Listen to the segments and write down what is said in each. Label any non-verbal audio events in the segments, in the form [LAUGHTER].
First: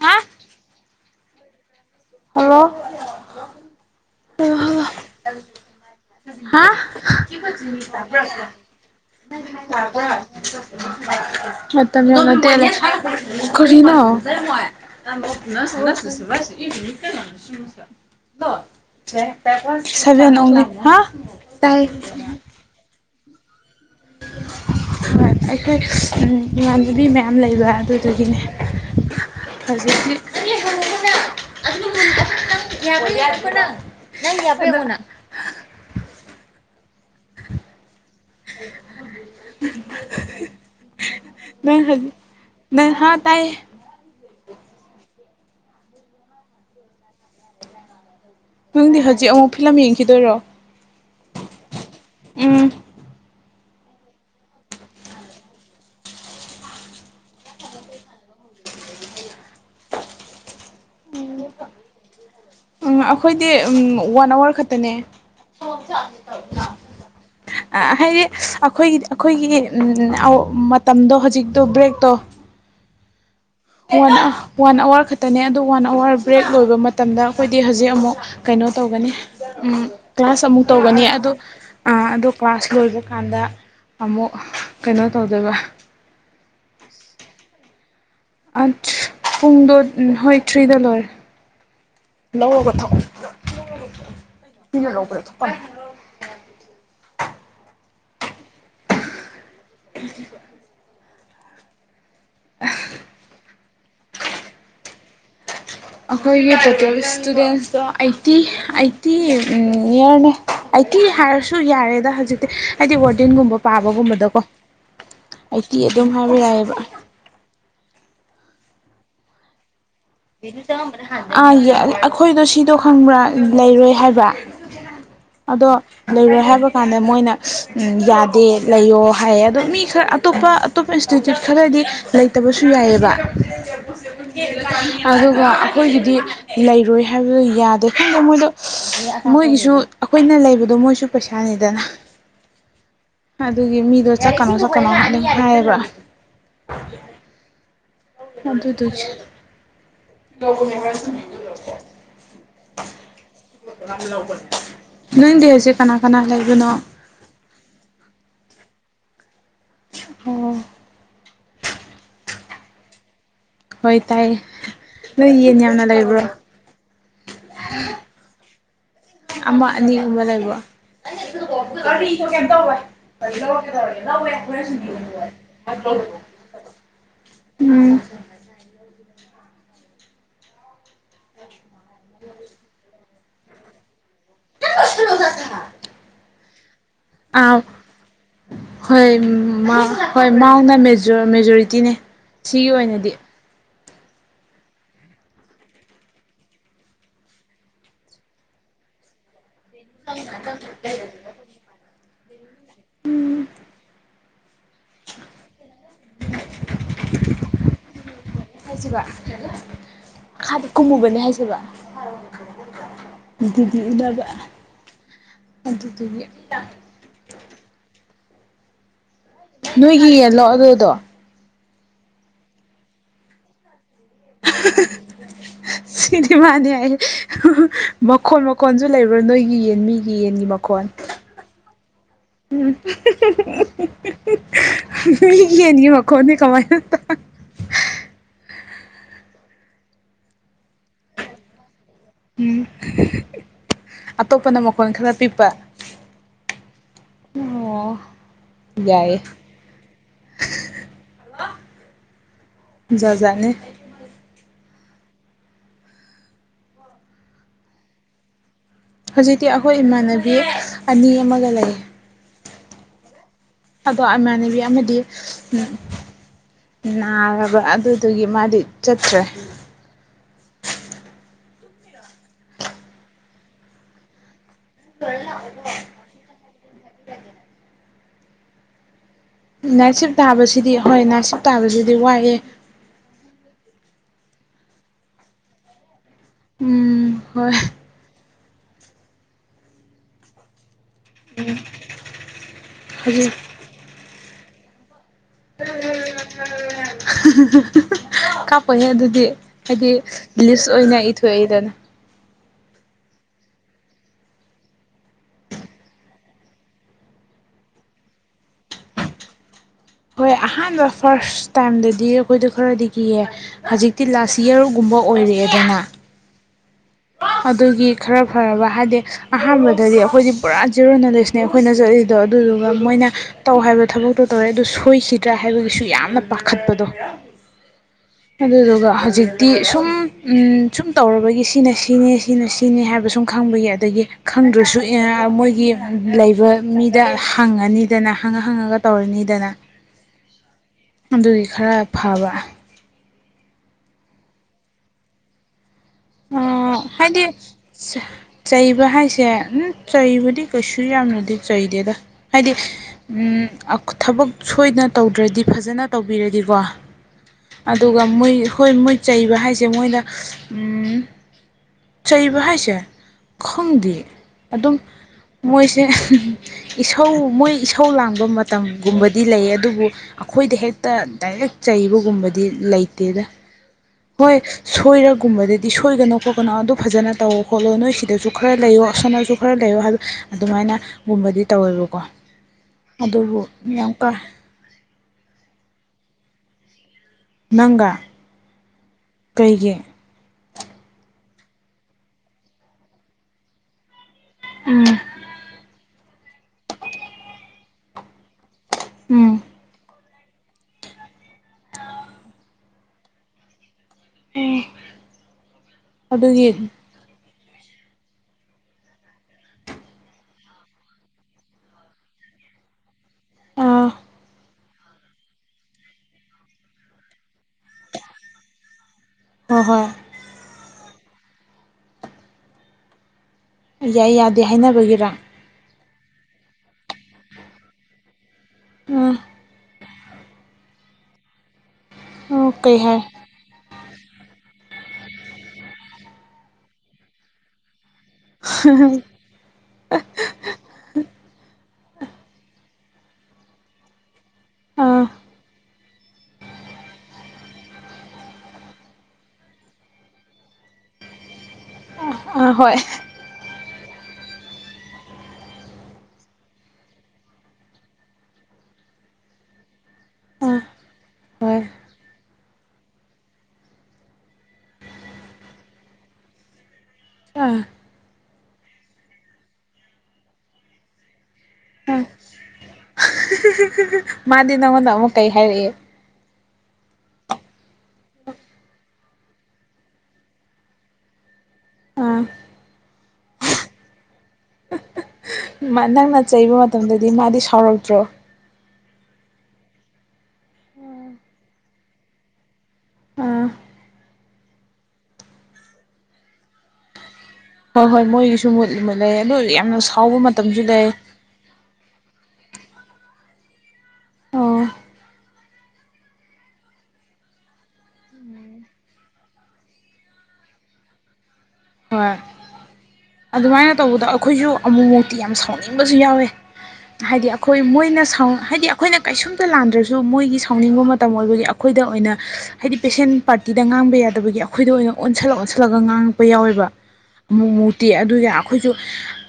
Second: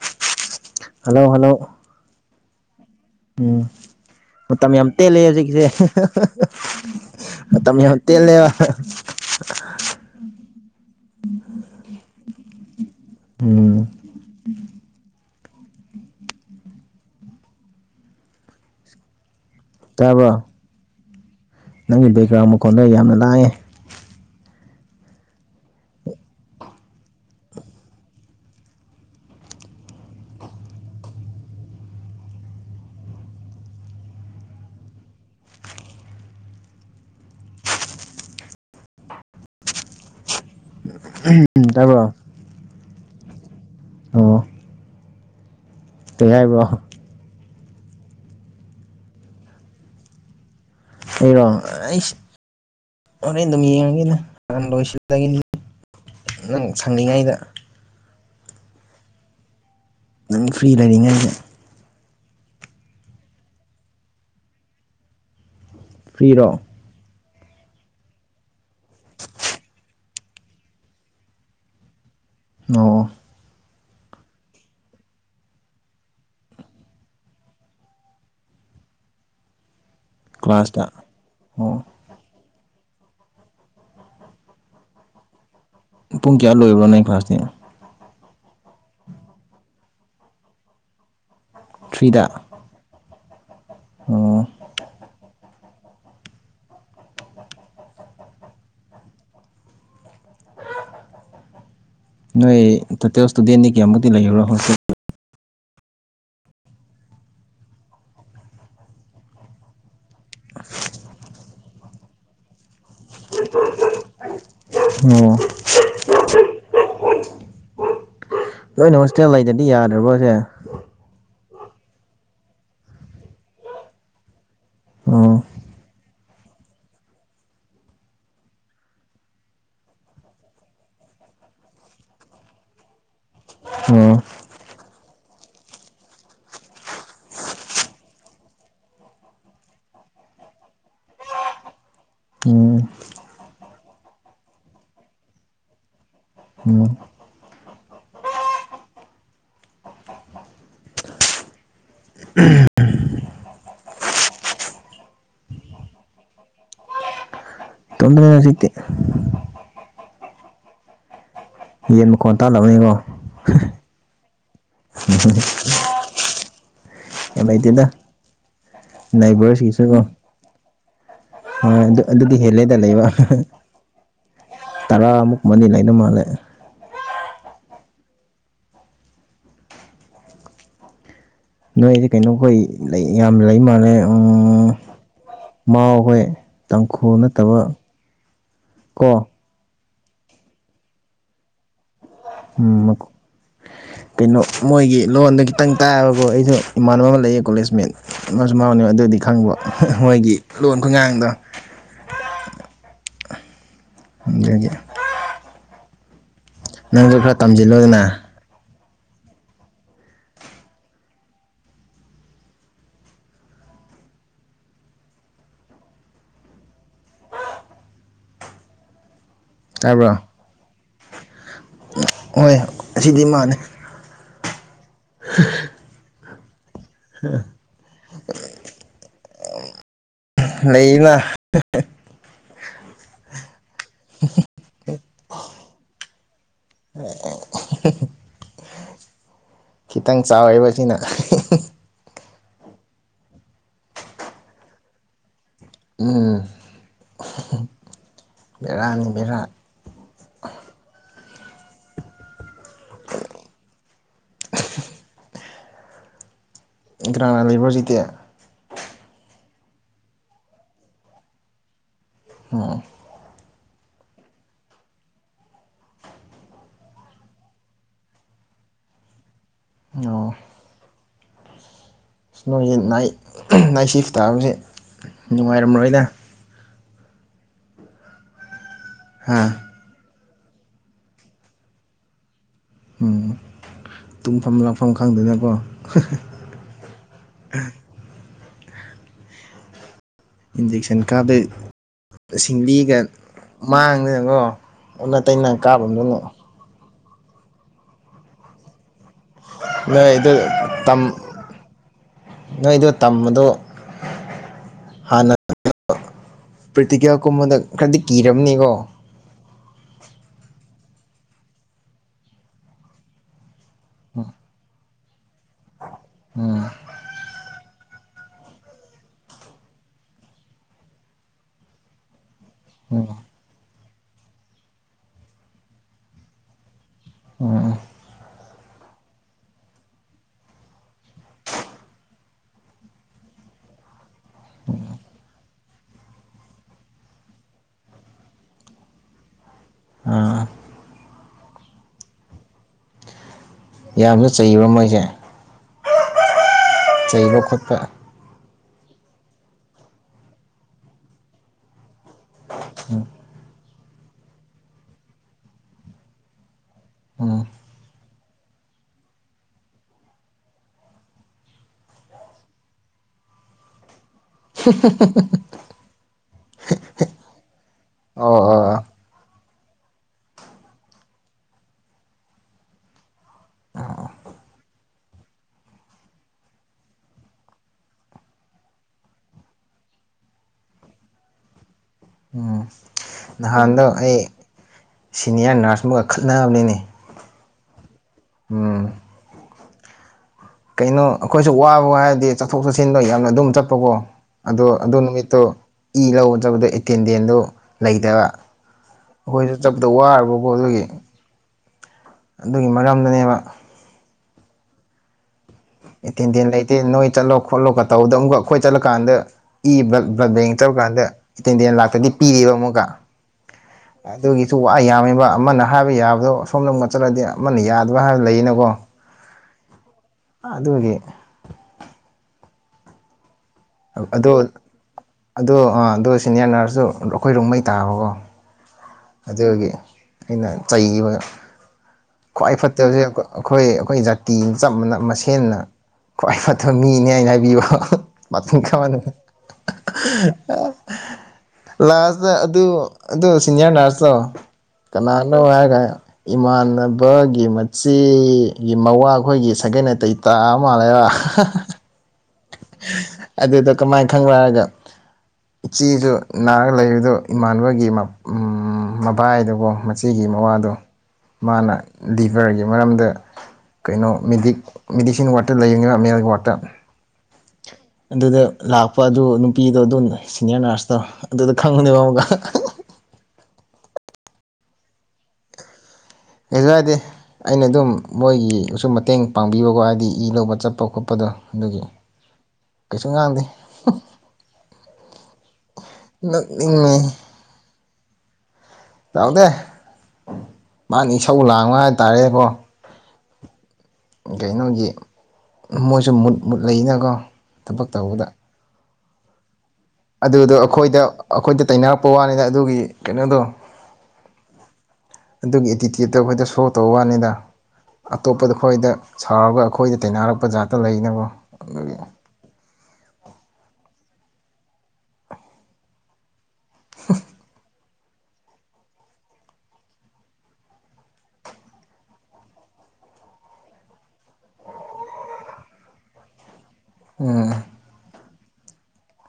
ꯍꯥ hello hello hello um hello ꯃꯇꯝ ꯌꯥꯝ ꯇꯦꯜꯂꯦ ꯍꯧꯖꯤꯛꯁꯦ ꯍꯥ ꯃꯇꯝ ꯌꯥꯝ ꯇꯦꯜꯂꯦꯕ ꯃꯇꯝ ꯌꯝꯅ ꯇꯦꯜꯂꯦ ꯎꯝ ꯀꯔꯤꯅꯣ [UNINTELLIGIBLE] ꯁꯚꯦꯟ ꯇꯥꯕ꯭ꯔꯣ ꯑꯣꯡꯂꯤ ꯍꯥ ꯇꯥꯏ ꯅꯪꯒꯤ ꯕꯦꯛꯒ꯭ꯔꯥꯎꯟ ꯃꯈꯣꯟꯗꯣ ꯌꯥꯝꯅ ꯂꯥꯡꯉꯦ [INAUDIBLE] ꯍꯣꯏ ꯑꯩꯈꯣꯏ ꯏꯃꯥꯟꯅꯕꯤ ꯃꯌꯥꯝ ꯂꯩꯕ ꯑꯗꯨꯗꯨꯒꯤꯅꯦ [UNINTELLIGIBLE] [UNINTELLIGIBLE] ꯎꯝ ꯅꯪ ꯍꯧꯖꯤꯛ ꯇꯥꯕ꯭ꯔꯣ ꯅꯪ ꯍꯥꯠ ꯇꯥꯏꯌꯦ ꯑꯣ ꯀꯩ ꯍꯥꯏꯕ꯭ꯔ ꯅꯪꯗꯤ ꯍꯧꯖꯤꯛ ꯑꯃꯨꯛ ꯐꯤꯂꯝ ꯌꯦꯡꯈꯤꯗꯣꯏꯔꯣ ꯑꯩꯔꯣ ꯑꯩ ꯎꯝ ꯍꯣꯔꯦꯟ ꯑꯗꯨꯝ ꯌꯦꯡꯉꯒꯦꯗ ꯅꯍꯥꯟ ꯂꯣꯏꯁꯤꯜꯗꯒꯤꯅꯤ ꯅꯪ ꯁꯪꯂꯤꯉꯩꯗ ꯅꯪ ꯐ꯭ꯔꯤ ꯂꯩꯔꯤꯉꯩꯗ ꯎꯝ ꯑꯈꯣꯏꯗꯤ ꯑꯝ ꯋꯥꯟ ꯑꯋꯥꯔ ꯈꯛꯇꯅꯦ ꯐ꯭ꯔꯤꯔꯣ ꯍꯥꯏꯗꯤ ꯑꯈꯣꯏꯒꯤ ꯑꯈꯣꯏꯒꯤ ꯑꯧ ꯃꯇꯝꯗꯣ ꯍꯧꯖꯤꯛꯇꯣ ꯕ꯭ꯔꯦꯛꯇꯣ ꯑꯣ ꯋꯥꯟ ꯑꯋꯥꯔ ꯈꯛꯇꯅꯦ ꯑꯗꯨ ꯋꯥꯟ ꯑꯋꯥꯔ ꯕ꯭ꯔꯦꯛ ꯂꯣꯏꯕ ꯃꯇꯝꯗ ꯑꯈꯣꯏꯗꯤ ꯍꯧꯖꯤꯛ ꯑꯃꯨꯛ ꯀꯩꯅꯣ ꯀꯩꯅꯣ ꯇꯧꯒꯅꯤ ꯀ꯭ꯂꯥꯁ ꯑꯃꯨꯛ ꯀ꯭ꯂꯥꯁꯇ ꯇꯧꯒꯅꯤ ꯑꯗꯣ ꯑꯣ ꯑꯥ ꯑꯗꯣ ꯀ꯭ꯂꯥꯁ ꯂꯣꯏꯕ ꯀꯥꯟꯗ ꯑꯃꯨꯛ ꯀꯩꯅꯣ ꯇꯧꯗꯧꯕ ꯄꯨꯡ ꯀꯌꯥ ꯂꯣꯏꯕ꯭ꯔꯣ ꯅꯪ ꯀ꯭ꯂꯥꯁꯇꯤ ꯑꯁ ꯄꯨꯡꯗꯣ ꯍꯣꯏ ꯊ꯭ꯔꯤꯗ ꯂꯣꯏꯔꯦ ꯊ꯭ꯔꯤꯗ ꯂꯧꯔꯒ ꯊꯛꯑꯣ ꯑꯣ ꯃꯤꯅ ꯂꯧꯕ꯭ꯔꯣ [INAUDIBLE] [INAUDIBLE] ꯅꯣꯏ ꯇꯣꯇꯦꯜ ꯁ꯭ꯇꯨꯗꯦꯟꯗꯤ ꯀꯌꯥꯃꯨꯛꯇꯤ ꯂꯩꯕ꯭ꯔꯣ ꯍꯣꯁꯇꯦꯜꯗ ꯑꯩꯈꯣꯏꯒꯤ ꯇꯣꯇꯦꯜ ꯁ꯭ꯇꯨꯗꯦꯟꯁꯂꯣ ꯑꯩꯠꯇꯤ ꯑꯩꯠꯇꯤ ꯅꯤꯌꯔꯅꯦ ꯑꯩꯠꯇꯤ ꯍꯥꯏꯔꯁꯨ ꯌꯥꯔꯦꯗ ꯍꯧꯖꯤꯛꯇꯤ ꯍꯥꯏꯗꯤ ꯋꯥꯔꯗꯦꯟꯒꯨꯝꯕ ꯄꯥꯕꯒꯨꯝꯕꯗꯀꯣ ꯑꯣ ꯑꯩꯠꯇꯤ ꯑꯗꯨꯝ ꯍꯥꯏꯕ ꯌꯥꯔꯦꯕ ꯂꯣꯏꯅ ꯍꯣꯁꯇꯦꯜ ꯂꯩꯥꯗ꯭ꯔꯗꯤ ꯌꯥ ꯑꯥ ꯑꯈꯣꯏꯗꯣ ꯁꯤꯗꯣ ꯈꯪꯕ꯭ꯔꯥ ꯂꯩꯔꯣꯏ ꯍꯥꯏꯕ ꯑꯣ ꯑꯗꯣ ꯂꯩꯔꯣꯏ ꯍꯥꯏꯕ ꯀꯥꯟꯗ ꯃꯣꯏꯅ ꯌꯥꯗꯦ ꯂꯩꯌꯣ ꯍꯥꯏꯌꯦ ꯑꯗꯣ ꯃꯤ ꯈꯔ ꯑꯇꯣꯞꯄ ꯑꯇꯣꯞꯄ ꯏꯟꯁꯇꯤꯇ꯭ꯌꯨꯠ ꯈꯔꯗꯤ ꯂꯩꯇꯕꯁꯨ ꯌꯥꯏꯑꯦꯕ ꯑꯣ ꯑꯗꯨꯒ ꯑꯈꯣꯏꯒꯤꯗꯤ ꯂꯩꯔꯣꯏ ꯍꯥꯏꯕꯗꯣ ꯌꯥꯗꯦ ꯈꯪꯗꯦ ꯃꯣꯏꯗꯣ ꯃꯣꯏꯒꯤꯁꯨ ꯑꯈꯣꯏꯅ ꯂꯩꯕꯗꯣ ꯃꯣꯏꯁꯨ ꯄꯩꯁꯥꯅꯤꯗꯅ ꯑꯣ ꯑꯗꯨꯒꯤ ꯃꯤꯗꯣ ꯆꯠꯀꯅꯣ ꯆꯠꯀꯅꯣ ꯑꯗꯨꯝ ꯍꯥꯏꯌꯦꯕ ꯎꯝ ꯑꯗꯨꯗꯨꯒꯤ [UNINTELLIGIBLE] ꯅꯪꯗꯤ ꯍꯧꯖꯤꯛ ꯀꯅꯥ ꯀꯅꯥ ꯂꯩꯕꯅꯣ ꯏꯇꯣꯝꯗꯅꯦ ꯍꯧꯖꯤꯛꯇꯤ ꯑꯣ ꯌꯦꯟ ꯃꯈꯣꯟ ꯇꯥꯅꯕꯅꯤꯀꯣ ꯍꯣꯏ ꯇꯥꯏꯌꯦ ꯅꯣꯏ ꯌꯦꯟ ꯌꯥꯝꯅ ꯂꯩꯕ꯭ꯔꯣ ꯌꯥꯝ ꯂꯩꯇꯦꯗ ꯑꯃ ꯂꯩꯕꯁꯤꯡꯁꯨꯀꯣ ꯑꯅꯤꯒꯨꯝꯕ ꯂꯩꯕ꯭ꯔꯣ ꯍꯣꯏ ꯑꯗꯨ ꯑꯗꯨꯗꯤ ꯍꯦꯜꯂꯦꯗ ꯂꯩꯕ ꯇꯔꯥꯃꯨꯛ ꯃꯅꯤ ꯂꯩꯔꯝ ꯗꯧ ꯃꯥꯜꯂꯦ ꯎꯝ ꯅꯣꯏꯗꯤ ꯀꯩꯅꯣꯈꯣꯏ ꯂꯩ ꯌꯥꯝ ꯂꯩ ꯃꯥꯥꯟꯂꯦ ꯎꯝ ꯃꯥꯎ ꯍꯣꯏ ꯑꯥ ꯍꯣꯏ ꯀꯣ ꯃꯥꯎ ꯍꯣꯏ ꯃꯥꯎꯅ ꯃꯦꯖꯣꯔꯤꯇꯤꯅꯦ ꯁꯤꯒꯤ ꯎꯝ ꯑꯣꯏꯅꯗꯤ ꯀꯩꯅꯣ ꯃꯣꯏꯒꯤ ꯂꯣꯟꯗ ꯈꯤꯇꯪ ꯇꯥꯕꯕꯨ ꯑꯩꯁꯨ ꯏꯃꯥꯟꯅꯕ ꯑꯃ ꯂꯩꯌꯦ ꯀꯣꯂꯦꯖꯃꯦꯠ ꯑꯃꯁꯨ ꯃꯥꯅꯦ ꯑꯗꯨꯗꯤ ꯈꯪꯕ ꯃꯣꯏꯒꯤ ꯂꯣꯟ ꯈꯨꯨꯉꯥꯡꯗꯣ ꯑꯗꯨꯒꯤ ꯅꯪꯁꯨ ꯈꯔ ꯇꯝꯁꯤꯜꯂꯣꯗꯅ ꯍꯥꯏꯁꯤꯕ ꯃꯈꯥꯗ ꯀꯨꯝꯃꯨꯕꯅꯦ ꯍꯥꯏꯁꯦꯕ ꯅꯨꯡꯇꯤꯒꯤ ꯎꯅꯕ ꯑꯗꯨꯗꯨꯒꯤ ꯅꯣꯏꯒꯤ ꯇꯥꯕ꯭ꯔꯣ ꯌꯦꯜꯂꯣ ꯑꯗꯨꯗꯣ ꯍꯣꯏ ꯑꯁꯤꯗꯤ ꯃꯥꯅꯤ ꯁꯤꯗꯤ ꯃꯥꯅꯦ ꯃꯈꯣꯟ ꯃꯈꯣꯟꯁꯨ ꯂꯩꯕ꯭ꯔꯣ ꯅꯣꯏꯒꯤ ꯌꯦꯟꯕꯤꯒꯤ ꯌꯦꯟꯒꯤ ꯃꯈꯣꯟ ꯑꯦ ꯎꯝ [UNINTELLIGIBLE] [UNINTELLIGIBLE] ꯅꯣꯏꯒꯤ ꯌꯦꯟꯒꯤ ꯃꯈꯣꯟꯗꯤ ꯀꯃꯥꯢꯅ ꯇꯥꯢ ꯈꯤꯇꯪ ꯆꯥꯎꯋꯦꯕ ꯁꯤꯅ ꯎꯝ ꯑꯇꯣꯞꯄꯅ ꯃꯈꯣꯟ ꯈꯔ ꯄꯤꯛꯄ ꯎꯝ ꯑꯣ ꯕꯦꯔꯥꯅꯤ ꯌꯥꯏꯌꯦ ꯕꯦꯔꯥ ꯖꯥꯠ ꯖꯥꯠꯅꯤ ꯀꯅꯥ ꯀꯅꯥ ꯂꯩꯕ꯭ꯔꯣ ꯍꯧꯖꯤꯛꯇꯤ ꯍꯧꯖꯤꯛꯇꯤ ꯑꯩꯈꯣꯏ ꯏꯃꯥꯟꯅꯕꯤ ꯑꯅꯤ ꯑꯃꯒ ꯂꯩꯌꯦ ꯑꯣ ꯑꯗꯣ ꯏꯃꯥꯟꯅꯕꯤ ꯑꯃꯗꯤ ꯎꯝ ꯅꯥꯔꯕ ꯑꯗꯨꯗꯨꯒꯤ ꯃꯥꯗꯤ ꯆꯠꯇ꯭ꯔꯦ ꯅꯣꯏꯁꯦ ꯅꯥꯏ ꯅꯥꯏꯠ ꯁꯤꯐ ꯇꯥꯕꯁꯦ ꯅꯨꯡꯉꯥꯏꯔꯝꯔꯣꯏꯗ ꯍꯥ ꯅꯥꯏꯠ ꯁꯤꯞ ꯇꯥꯕꯁꯤꯗꯤ ꯍꯣꯏ ꯅꯥꯏꯠ ꯁꯤꯞ ꯇꯥꯕꯁꯤꯗꯤ ꯋꯥꯏꯌꯦ ꯎꯝ ꯇꯨꯝꯐꯝ ꯂꯥꯛꯐꯝ ꯈꯪꯗꯦꯅꯀꯣ ꯎꯝ ꯍꯣꯏ ꯏꯟꯖꯦꯛꯁꯟ ꯀꯥꯞꯗꯤ ꯁꯤꯡꯂꯤꯒ ꯍꯧꯖꯤꯛ ꯃꯥꯡꯗꯅꯀꯣ ꯑꯣꯟꯅ ꯇꯩꯅ ꯀꯥꯞꯂꯝꯗꯅ ꯍꯥ ꯍꯥꯍꯥ ꯍꯥ [UNINTELLIGIBLE] ꯀꯥꯞꯄꯣꯢꯍꯦ ꯑꯗꯨꯗꯤ ꯍꯥꯏꯗꯤ ꯅꯣꯏꯗꯨ ꯍꯥꯏꯗꯤ ꯂꯤꯁ ꯑꯣꯏꯅ ꯇꯝ ꯏꯊꯣꯛꯏꯗꯅ ꯅꯣꯏꯗꯣ ꯇꯝꯕꯗꯣ ꯍꯥꯟꯅ [UNINTELLIGIBLE] ꯄ꯭꯭ꯔꯦꯇꯤꯀꯦꯜ ꯀꯨꯝꯕꯗ ꯈꯔꯗꯤ ꯀꯤꯔꯝꯅꯤꯀꯣ ꯍꯣꯏ ꯑꯍꯥꯟꯕ ꯐꯥꯔꯁ ꯇꯥꯏꯝꯗꯗꯤ ꯑꯩꯈꯣꯏꯗꯣ ꯈꯔꯗꯤ ꯀꯤꯌꯦ ꯍꯧꯖꯤꯛꯇꯤ ꯂꯥꯁ ꯌꯥꯔꯒꯨꯝꯕ ꯑꯣꯏꯔꯛꯑꯦꯗꯅ ꯎꯝ [UNINTELLIGIBLE] ꯑꯗꯨꯒꯤ ꯈꯔ ꯐꯔꯕ ꯍꯥꯏꯗꯤ ꯑꯍꯥꯟꯕꯗꯗꯤ ꯑꯩꯈꯣꯏꯗꯤ ꯄꯨꯔꯥ ꯖꯦꯔꯣ ꯅꯣꯂꯦꯖꯅꯦ ꯑꯩꯈꯣꯏꯅ ꯆꯠꯂꯤꯗꯣ ꯑꯗꯨꯗꯨꯒ ꯃꯣꯏꯅ ꯎꯝ ꯇꯧ ꯍꯥꯏꯕ ꯊꯕꯛꯇꯣ ꯇꯧꯔꯦ ꯑꯗꯨ ꯁꯣꯏꯈꯤꯗ꯭ꯔꯥ ꯍꯥꯏꯕꯒꯤꯁꯨ ꯌꯥꯝꯅ ꯄꯥꯈꯠꯄꯗꯣ ꯑꯣ ꯑꯗꯨꯗꯨꯒ ꯍꯧꯖꯤꯛꯇꯤ ꯁꯨꯝ ꯎꯝ ꯁꯨꯝ ꯇꯧꯔꯕꯒꯤ ꯁꯤꯅ ꯁꯤꯅꯦ ꯁꯤꯅ ꯁꯤꯅꯦ ꯍꯥꯏꯕ ꯁꯨꯝ ꯈꯪ ꯈꯪꯕꯒꯤ ꯑꯗꯒꯤ ꯈꯪꯗ꯭ꯔꯁꯨ ꯑꯦ ꯃꯣꯏꯒꯤ ꯂꯩꯕ ꯃꯤꯗ ꯍꯪꯉꯅꯤꯗꯅ ꯍꯪꯉ ꯍꯪꯉꯒ ꯇꯧꯔꯅꯤꯗꯅ ꯑꯥ ꯑꯗꯨꯒꯤ ꯈꯔ ꯐꯕ ꯌꯥꯝꯅ ꯆꯩꯕ ꯃꯣꯏꯖꯦ ꯑꯥ ꯍꯥꯏꯗꯤ ꯁꯥ ꯆꯩꯕ ꯍꯥꯏꯁꯦ ꯎꯝ ꯆꯩꯕꯗꯤ ꯀꯩꯁꯨ ꯌꯥꯝꯅꯗꯤ ꯆꯩꯗꯦꯗ ꯍꯥꯏꯗꯤ ꯊꯕꯛ ꯁꯣꯏꯗꯅ ꯇꯧꯗ꯭ꯔꯗꯤ ꯐꯖꯅ ꯇꯧꯕꯤꯔꯗꯤꯀꯣ ꯎꯝ ꯑꯗꯨꯒ ꯃꯣꯏ ꯍꯣꯏ ꯃꯣꯏ ꯆꯩꯕ ꯍꯥꯏꯁꯦ ꯃꯣꯏꯅ ꯎꯝ ꯆꯩꯕ ꯍꯥꯏꯁꯦ ꯈꯪꯗꯦ ꯍꯥ ꯑꯗꯨꯝ ꯍꯥ ꯍꯥ [UNINTELLIGIBLE] ꯃꯣꯏꯁꯦ ꯏꯁꯧ ꯃꯣꯏ ꯏꯁꯧ ꯂꯥꯡꯕ ꯑꯣ ꯑꯣ ꯑꯣ ꯃꯇꯝꯒꯨꯝꯕꯗꯤ ꯂꯩꯌꯦ ꯑꯗꯨꯕꯨ ꯑꯩꯈꯣꯏꯗ ꯍꯦꯛꯇ ꯗꯥꯏꯔꯦꯛ ꯆꯩꯕꯒꯨꯝꯕꯗꯤ ꯂꯩꯇꯦꯗ ꯍꯣꯏ ꯁꯣꯏꯔꯛ ꯨꯀꯨꯝꯕꯗꯗꯤ ꯁꯣꯏꯒꯅꯨ ꯈꯣꯠꯀꯅꯣ ꯑꯗꯨ ꯐꯖꯅ ꯇꯧ ꯈꯣꯠꯂꯣ ꯅꯣꯏ ꯁꯤꯗꯁꯨ ꯈꯔ ꯂꯩꯌꯣ ꯑꯁꯣꯝꯗꯁꯨ ꯈꯔ ꯂꯩꯌꯣ ꯍꯥꯏꯕꯩ ꯑꯗꯨꯃꯥꯏꯅꯒꯨꯝꯕꯗꯤ ꯇꯧꯋꯦꯕ ꯎꯝ ꯅꯍꯥꯟꯗꯣ ꯀꯥ ꯑꯩ ꯁꯤꯅꯤꯌꯥꯔ ꯅꯔꯁ ꯑꯃꯒ ꯈꯠꯅꯕꯅꯦꯃꯤ ꯅꯪꯒ ꯀꯩꯒꯤ ꯀꯩꯅꯣ ꯑꯩꯈꯣꯏꯁꯨ ꯋꯥꯕ ꯍꯥꯏꯔꯗꯤ ꯆꯠꯊꯣꯛ ꯆꯠꯁꯤꯟꯗꯣ ꯌꯥꯝꯅ ꯑꯗꯨꯝ ꯆꯠꯄꯀꯣ ꯑꯗꯣ ꯑꯗꯨ ꯎꯝ ꯅꯨꯃꯤꯠꯇꯣ ꯏ ꯂꯧꯕ ꯆꯠꯄꯗ ꯑꯦꯇꯦꯟꯗꯦꯟꯗꯨ ꯂꯩꯇꯕ ꯎꯝ ꯑꯩꯈꯣꯏꯁꯨ ꯆꯠꯄꯗ ꯋꯥꯔꯕꯀꯣ ꯑꯗꯨꯒꯤ ꯑꯗꯨꯒꯤ ꯃꯔꯝꯗꯅꯦꯕ ꯑꯦ ꯑꯦꯇꯦꯟꯗꯦꯟ ꯂꯩꯇꯦ ꯅꯣꯏ ꯆꯠꯂꯣ ꯈꯣꯠꯂꯣꯒ ꯇꯧꯕꯗ ꯑꯃꯨꯛꯀ ꯑꯩꯈꯣꯏ ꯆꯠꯂꯀꯥꯟꯗ ꯏ ꯕ꯭ꯂꯠ ꯕꯦꯡ ꯆꯠꯔꯀꯥꯟꯗ ꯑꯦꯇꯦꯟꯗꯦꯟ ꯂꯥꯛꯇꯗꯤ ꯄꯤꯗꯦ ꯂꯣ ꯑꯃꯨꯛꯀ ꯑꯥ ꯑꯗꯨꯒꯤꯁꯨ ꯋꯥ ꯌꯥꯝꯃꯦꯕ ꯑꯃꯅ ꯍꯥꯏꯕ ꯌꯥꯕꯗꯣ ꯁꯣꯝꯗ ꯑꯃꯨꯛ ꯆꯠꯂꯗꯤ ꯑꯃꯅ ꯌꯥꯗꯕꯥ ꯍꯥꯏꯕ ꯂꯩꯅ ꯋꯣ ꯍꯣꯏ ꯍꯣꯏ ꯑꯗꯨꯒꯤ ꯌꯥꯏ ꯌꯥꯗꯦ ꯍꯥꯏꯅꯕꯒꯤꯔ ꯑꯗꯣ ꯑꯗꯣ ꯁꯤꯅꯤꯌꯥꯔ ꯅꯔꯁꯇꯣ ꯑꯩꯈꯣꯏ ꯔꯣꯡꯃꯩ ꯇꯥꯕꯀꯣ ꯎꯝ ꯑꯗꯨꯒꯤ ꯑꯩꯅ ꯆꯩꯕ ꯑꯣ ꯈ꯭ꯋꯥꯏ ꯀꯩ ꯍꯥꯏ ꯐꯠꯇꯕꯁꯦ ꯑꯩꯈꯣꯏ ꯑꯩꯈꯣꯏ ꯖꯥꯇꯤ ꯆꯞ ꯃꯅ ꯃꯁꯦꯟꯅ ꯈ꯭ꯋꯥꯏ ꯐꯇꯕ ꯃꯤꯅꯤ ꯍꯥꯏꯅ ꯍꯥꯏꯕꯤꯕ [UNINTELLIGIBLE] ꯂꯥꯁꯇ ꯑꯗꯨ ꯑꯗꯨ ꯁꯤꯅꯤꯌꯥꯔ ꯅꯔꯁꯇꯣ ꯑꯥ ꯀꯅꯥꯅꯣ ꯍꯥꯏꯔꯒ ꯏꯃꯥꯟꯅ ꯕꯈꯣꯏꯒꯤ ꯃꯆꯦꯒꯤ ꯃꯋꯥ ꯈꯣꯏꯒꯤ ꯁꯥꯒꯩ ꯅꯥꯇꯩ ꯇꯥ ꯃꯥꯜꯂꯦꯕ ꯑꯥ ꯍꯣꯏ ꯀꯃꯥꯏ ꯈꯪꯂꯛꯑꯒ ꯏꯆꯦꯁꯨ ꯅꯥꯔ ꯂꯩꯕꯗꯣ ꯏꯃꯥꯟꯅꯕꯒꯤ ꯃ ꯃꯕꯥꯏꯗꯨꯀꯣ ꯑꯆꯦꯒꯤ ꯑꯥ ꯃꯋꯥꯗꯣ ꯍꯣꯏ ꯃꯥꯅ ꯂꯤꯞ ꯐꯤꯚꯔꯒꯤ ꯃꯔꯝꯗ ꯀꯩꯅꯣ ꯃꯦꯗꯤ ꯃꯦꯗꯤꯁꯤꯟ ꯋꯥꯔꯗꯇ ꯂꯩꯕꯅꯦꯕ ꯃꯦꯜ ꯋꯥꯔꯗꯇ ꯑꯥ ꯑꯗꯨꯗ ꯂꯥꯛꯄ ꯑꯗꯨ ꯅꯨꯄꯤꯗꯣ ꯑꯗꯨ ꯁꯤꯅꯤꯌꯔ ꯅꯔꯁ ꯇꯣ ꯑꯗꯨꯗ ꯈꯪꯕꯅꯦꯕ ꯑꯥ ꯑꯃꯨꯛꯀ ꯃꯥꯗꯤ ꯅꯪꯉꯣꯟꯗ ꯑꯃꯨꯛ ꯀꯩ ꯍꯥꯏꯔꯛꯏ ꯍꯦꯛꯂꯗꯤ ꯑꯩꯅ ꯑꯗꯨꯝ ꯃꯣꯏꯒꯤ ꯁꯨꯨꯝ ꯃꯇꯦꯡ ꯄꯥꯡꯕꯤꯕꯀꯣ ꯍꯥꯏꯗꯤ ꯏ ꯂꯧꯕ ꯆꯠꯄ ꯈꯣꯠꯄꯗꯣ ꯑꯗꯨꯒꯤ ꯑꯥ ꯀꯩꯁꯨ ꯉꯥꯡꯗꯦ ꯅꯪꯅ ꯆꯩꯕ ꯃꯇꯝꯗꯗꯤ ꯅꯣꯛꯅꯤꯡꯉꯦ ꯃꯥꯗꯤ ꯁꯥꯎꯔꯛꯇ꯭ꯔꯣ ꯁꯥꯎꯗꯦ ꯃꯥꯒꯤ ꯏꯁꯧ ꯂꯥꯡꯕ ꯍꯥꯏꯇꯥꯔꯦ ꯀꯣ ꯑꯥ ꯀꯩꯅꯣꯒꯤ ꯃꯣꯏꯁꯨ ꯃꯨꯠ ꯃꯨꯠ ꯂꯩꯅꯀꯣ ꯍꯣꯏ ꯊꯕꯛ ꯍꯣꯏ ꯇꯧꯕꯗ ꯃꯣꯏꯒꯤꯁꯨ ꯃꯨꯠ ꯃꯨꯠ ꯂꯩꯌꯦ ꯑꯗꯨ ꯌꯥꯝꯅ ꯁꯥꯎꯕ ꯑꯗꯨꯗꯣ ꯃꯇꯝꯁꯨ ꯂꯩ ꯑꯩꯈꯣꯏꯗ ꯑꯩꯈꯣꯏꯗ ꯇꯩꯅꯔꯛꯄ ꯋꯥꯅꯤꯗ ꯑꯗꯨꯒꯤ ꯀꯩꯅꯣꯗꯣ ꯑꯣ ꯑꯗꯨꯒꯤ ꯑꯦꯇꯤꯇ꯭ꯌꯨꯠꯇꯣ ꯑꯩꯈꯣꯏꯗ ꯁꯣ ꯇꯧꯕ ꯋꯥꯅꯤꯗ ꯑꯇꯣꯞꯄꯗ ꯈꯈꯣꯏꯗ ꯁꯥꯎꯔꯒ ꯑꯩꯈꯣꯏꯗ ꯇꯥꯢꯅꯔꯛꯄ ꯖꯥꯠꯇꯣ ꯂꯩꯗꯅ ꯀꯣ ꯍꯣꯏ ꯑꯗꯨꯃꯥꯏꯅ ꯇꯧꯕꯗ ꯑꯩꯈꯣꯏꯁꯨ ꯑꯃꯨꯛ ꯃꯨꯛꯇꯤ ꯌꯥꯝ ꯁꯥꯎꯅꯤꯡꯕꯁꯨ ꯌꯥꯎꯋꯦ ꯍꯥꯏꯗꯤ ꯑꯩꯈꯣꯏ ꯃꯣꯏꯅ ꯍꯥꯏꯗꯤ ꯑꯩꯈꯣꯏꯅ ꯀꯩꯁꯨꯝꯇ ꯂꯥꯟꯗ꯭ꯔꯁꯨ ꯃꯣꯏꯒꯤ ꯁꯥꯎꯅꯤꯡꯕ ꯃꯇꯝ ꯑꯣꯏꯕꯒꯤ ꯑꯩꯈꯣꯏꯗ ꯑꯣꯏꯅ ꯍꯥꯏꯗꯤ ꯄꯦꯁꯦꯟ ꯄꯥꯔꯇꯤꯗ ꯉꯥꯡꯕ ꯌꯥꯗꯕꯒꯤ ꯑꯩꯈꯣꯏꯗ ꯑꯣꯏꯅ ꯑꯣꯟꯁꯤꯜꯂ ꯑꯣꯟꯁꯤꯜꯂꯒ ꯉꯥꯡꯉꯄ ꯌꯥꯎꯋꯦꯕ ꯑꯃꯨꯛ ꯎꯝ ꯃꯨꯛꯇꯤ ꯑꯗꯨ ꯑꯩꯈꯣꯏꯁꯨ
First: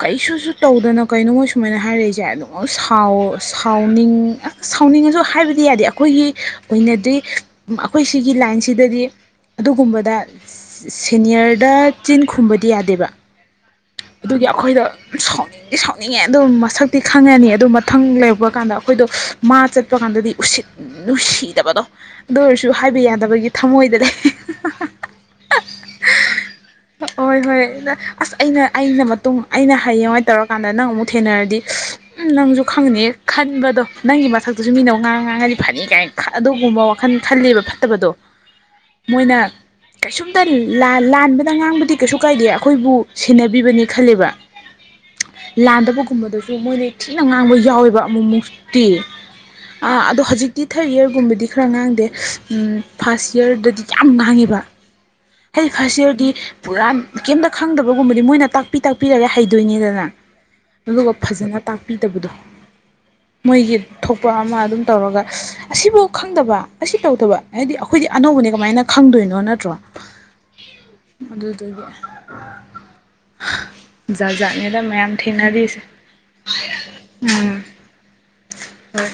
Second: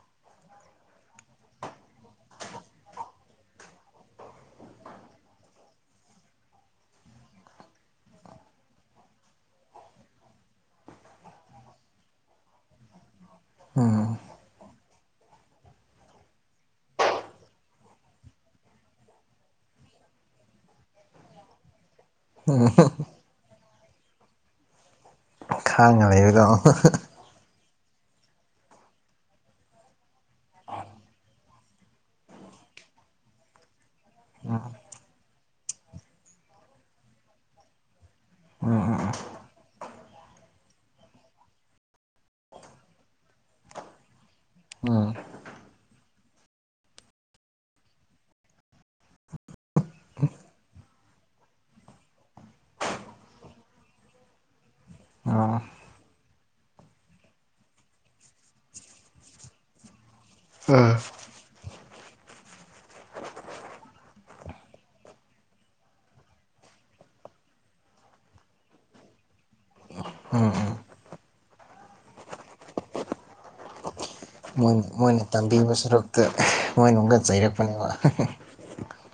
ꯀꯩꯁꯨꯁꯨ ꯇꯧꯗꯅ ꯀꯩꯅꯣ ꯃꯣꯢ ꯁꯨꯃꯥꯏꯅ ꯍꯥꯏꯔꯛꯏꯁꯦ ꯑꯗꯨꯃꯛ ꯁꯥꯎ ꯁꯥꯎꯅꯤꯡ ꯁꯥꯎꯅꯤꯡꯉꯁꯨ ꯍꯥꯏꯕꯗꯤ ꯌꯥꯗꯦ ꯑꯩꯈꯣꯏꯒꯤ ꯑꯣꯏꯅꯗꯤ ꯑꯩꯈꯣꯏ ꯁꯤꯒꯤ ꯂꯥꯏꯟꯁꯤꯗꯗꯤ ꯑꯗꯨꯒꯨꯝꯕꯗ ꯁꯦꯅꯤꯌꯔꯗ ꯆꯤꯟ ꯈꯨꯝꯕꯗꯤ ꯌꯥꯗꯦꯕ ꯑꯗꯨꯒꯤ ꯑꯩꯈꯣꯏꯗ ꯁꯥꯎꯅꯤꯡꯗꯤ ꯁꯥꯎꯅꯤꯡꯉꯦ ꯑꯗꯨ ꯃꯁꯛꯇꯤ ꯈꯪꯉꯅꯤ ꯑꯗꯨ ꯃꯊꯪ ꯂꯩꯔꯛꯄ ꯀꯥꯟꯗ ꯑꯩꯈꯣꯏꯗꯣ ꯃꯥ ꯆꯠꯄ ꯀꯥꯟꯗ ꯑꯗꯗꯤ ꯎꯁꯤꯠ ꯅꯨꯡꯁꯤꯗꯕꯗꯣ ꯑꯗꯨ ꯑꯣꯏꯔꯁꯨ ꯍꯥꯏꯕ ꯌꯥꯗꯕꯒꯤ ꯊꯃꯣꯏꯗꯗꯤ ꯈꯥꯉ ꯂꯩꯕꯗꯣ ꯍꯣꯏ ꯍꯣꯏ ꯑꯁ ꯑꯩꯅ ꯑꯩꯅ ꯃꯇꯨꯡ ꯑꯩꯅ ꯍꯩꯌꯦꯡꯋꯥꯏ ꯇꯧꯔꯀꯥꯟꯗ ꯅꯪ ꯑꯃꯨꯛ ꯊꯦꯡꯅꯔꯗꯤ ꯅꯪꯁꯨ ꯈꯪꯅꯤ ꯈꯟꯕꯗꯣ ꯅꯪꯒꯤ ꯃꯊꯛꯇꯁꯨ ꯃꯤꯅ ꯉꯥꯡꯉ ꯉꯥꯡꯉꯗꯤ ꯐꯅꯤ ꯀꯥꯏꯅ ꯑꯗꯨꯒꯨꯝꯕ ꯋꯥꯈꯜ ꯈꯜꯂꯦꯕ ꯐꯠꯇꯕꯗꯣ ꯑꯥꯑꯥ ꯃꯣꯏꯅ ꯀꯩꯁꯨꯝꯇ ꯂꯥꯟꯕꯗ ꯉꯥꯡꯕꯗꯤ ꯀꯩꯁꯨ ꯀꯥꯏꯗꯦ ꯑꯩꯈꯣꯏꯕꯨ ꯁꯦꯟꯅꯕꯤꯕꯅꯤ ꯈꯜꯂꯦꯕ ꯎꯝ ꯂꯥꯟꯗꯕ ꯀꯨꯝꯕꯗꯁꯨ ꯃꯣꯏꯅ ꯊꯤꯅ ꯉꯥꯡꯕ ꯌꯥꯎꯋꯦꯕ ꯑꯃꯨꯛꯃꯨꯛꯇꯤ ꯑꯗꯣ ꯍꯧꯖꯤꯛꯇꯤ ꯊꯥꯔ ꯌꯔ ꯨꯒꯨꯝꯕꯗꯤ ꯈꯔ ꯉꯥꯡꯗꯦ ꯐꯥꯔꯁ ꯌꯥꯔꯗꯗꯤ ꯌꯥꯝ ꯉꯥꯡꯉꯦꯕ ꯑꯣ ꯑꯩ ꯐꯥꯁ ꯌꯥꯔꯗꯤ ꯄꯨꯔꯥ ꯀꯩꯝꯇ ꯈꯪꯗꯕ ꯑꯗꯨꯒꯨꯝꯕꯗꯤ ꯃꯣꯏꯅ ꯇꯥꯛꯄꯤ ꯇꯥꯛꯄꯤꯔꯒ ꯍꯩꯗꯣꯏꯅꯤꯗꯅ ꯑꯗꯨꯒ ꯐꯖꯅ ꯇꯥꯛꯄꯤ ꯄꯤꯗꯕꯗꯣ ꯃꯣꯏꯒꯤ ꯊꯣꯛꯄ ꯑꯃ ꯑꯗꯨꯝ ꯇꯧꯔꯒ ꯑꯁꯤꯐꯥꯎ ꯈꯪꯗꯕ ꯑꯁꯤ ꯇꯧꯗꯕ ꯍꯥꯏꯗꯤ ꯑꯩꯈꯣꯏ ꯑꯅꯧꯕꯅꯦ ꯀꯃꯥꯏꯅ ꯈꯪꯗꯣꯏꯅꯣ ꯅꯠꯇ꯭ꯔꯣ ꯑꯗꯨꯗꯨꯒꯤ ꯍꯥꯢꯗꯤ ꯍꯥ ꯖꯥꯠ ꯃꯣꯏ ꯖꯥꯠꯅꯤꯗ ꯃꯌꯥꯝ ꯃꯣꯏꯅ ꯇꯝꯕꯤꯕ ꯊꯦꯡꯅꯔꯤꯁꯦ ꯁꯔꯨꯛꯇ ꯃꯣꯏꯅ ꯑꯃꯨꯛꯀ ꯎꯝ ꯆꯩꯔꯛꯄꯅꯦꯕ ꯍꯣꯢ